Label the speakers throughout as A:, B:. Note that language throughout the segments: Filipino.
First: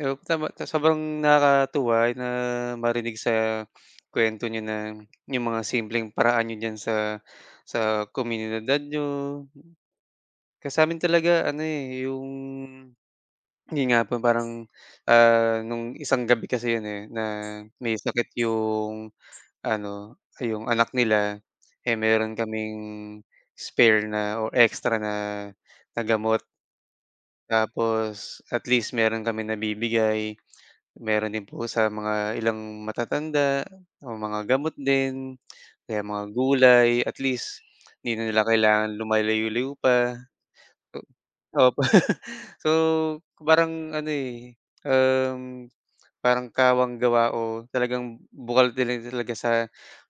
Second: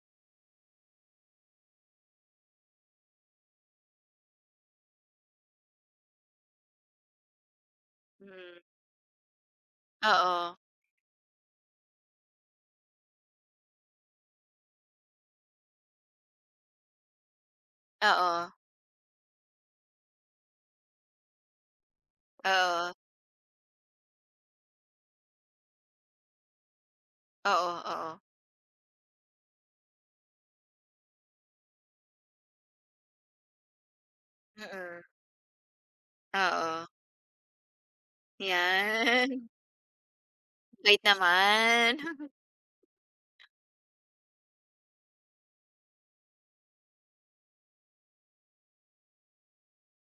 A: Op tama, tapos sobrang nakakatuwa na marinig sa kwento niyo na, yung mga simpleng paraan niyo diyan sa sa
B: Mm.
A: komunidad niyo.
B: Oo.
A: Kasi sa amin talaga ano, eh, yung, hindi nga po parang, ah, nung isang gabi kasi iyon, eh, na may sakit
B: Oo.
A: iyong ano, iyong anak nila, eh, meron kaming
B: Oo.
A: spare na o extra na na gamot.
B: Oo, oo.
A: Tapos, at least meron kaming nabibigay, meron din po sa mga ilang matatanda, o mga gamot
B: Mm.
A: din, o kaya mga
B: Oo.
A: gulay, at least, hindi na nila kailangan
B: Yan.
A: lumalayo-layo layo pa.
B: Bait
A: Opo.
B: naman.
A: So parang ano, eh, um, parang kawang gawa o talagang bukal din talaga sa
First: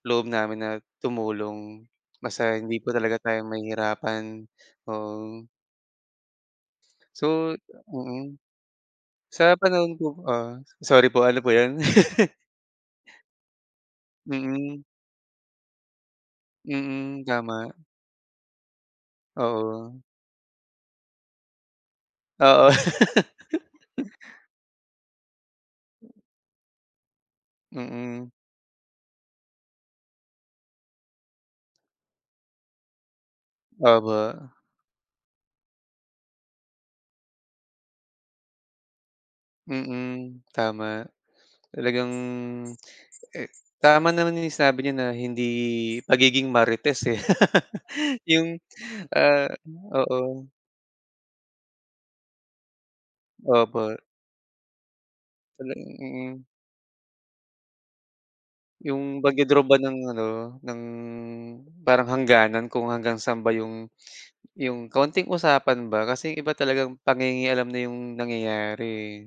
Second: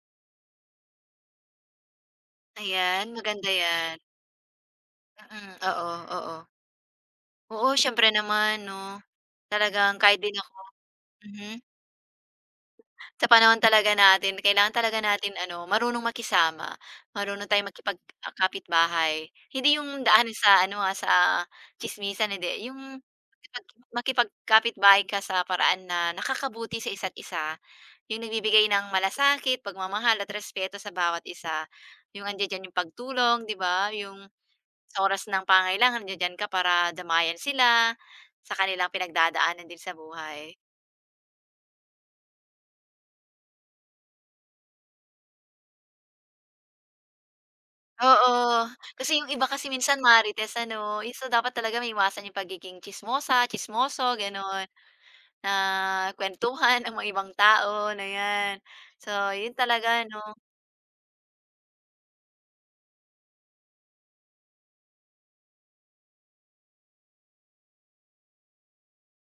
A: loob namin na tumulong. Basta hindi po
B: Ayan,
A: talaga tayo
B: maganda yan.
A: mahihirapan. Oo.
B: Mm. Oo, oo.
A: So
B: Oo. Siyempre
A: mm.
B: naman 'no.
A: Sa panahon
B: Talagang kahit
A: po,
B: din
A: ah
B: ako.
A: sorry po, ano po
B: Mm.
A: iyon?
B: Sa panahon talaga natin kailangan
A: Mm.
B: talaga natin ano, marunong makisama,
A: Mm.
B: marunong tayong
A: Tama.
B: makipag-kapitbahay, hindi yung
A: Oo.
B: daan sa ano, ah, sa tsismisan, hindi,
A: Oo.
B: yung, makipag makipag-kapitbahay ka sa paraan na nakakabuti sa isa't-isa, yung
A: Mm.
B: nagbibigay ng malasakit, pagmamahal, at respeto sa bawat isa, yung andiya-diyan iyong pagtulong, 'di ba? Yung
A: Opo.
B: sa oras ng pangangailangan nandiya-diyan ka para damayan sila, sa kanilang pinagdadaanan din sa
A: Mm.
B: buhay.
A: Tama. Talagang, eh, tama naman yung sinabi niyo na hindi pagiging marites, eh.
B: Oo.
A: Yung,
B: Kasi iyong iba
A: ah
B: kasi minsan
A: oo.
B: Marites ano? So dapat talaga maiwasan iyong pagiging tsismosa,
A: Opo.
B: tsismoso ganoon, na
A: N mm.
B: kwentuhan ng mga ibang tao na yan.
A: Iyong
B: So yun
A: pagdo-draw ba ng
B: talaga ano?
A: ano, ng parang hangganan kung hanggang saan ba iyong iyong kaunting usapan ba. Kasi yung iba talagang panginge-alam na iyong nangyayari, eh.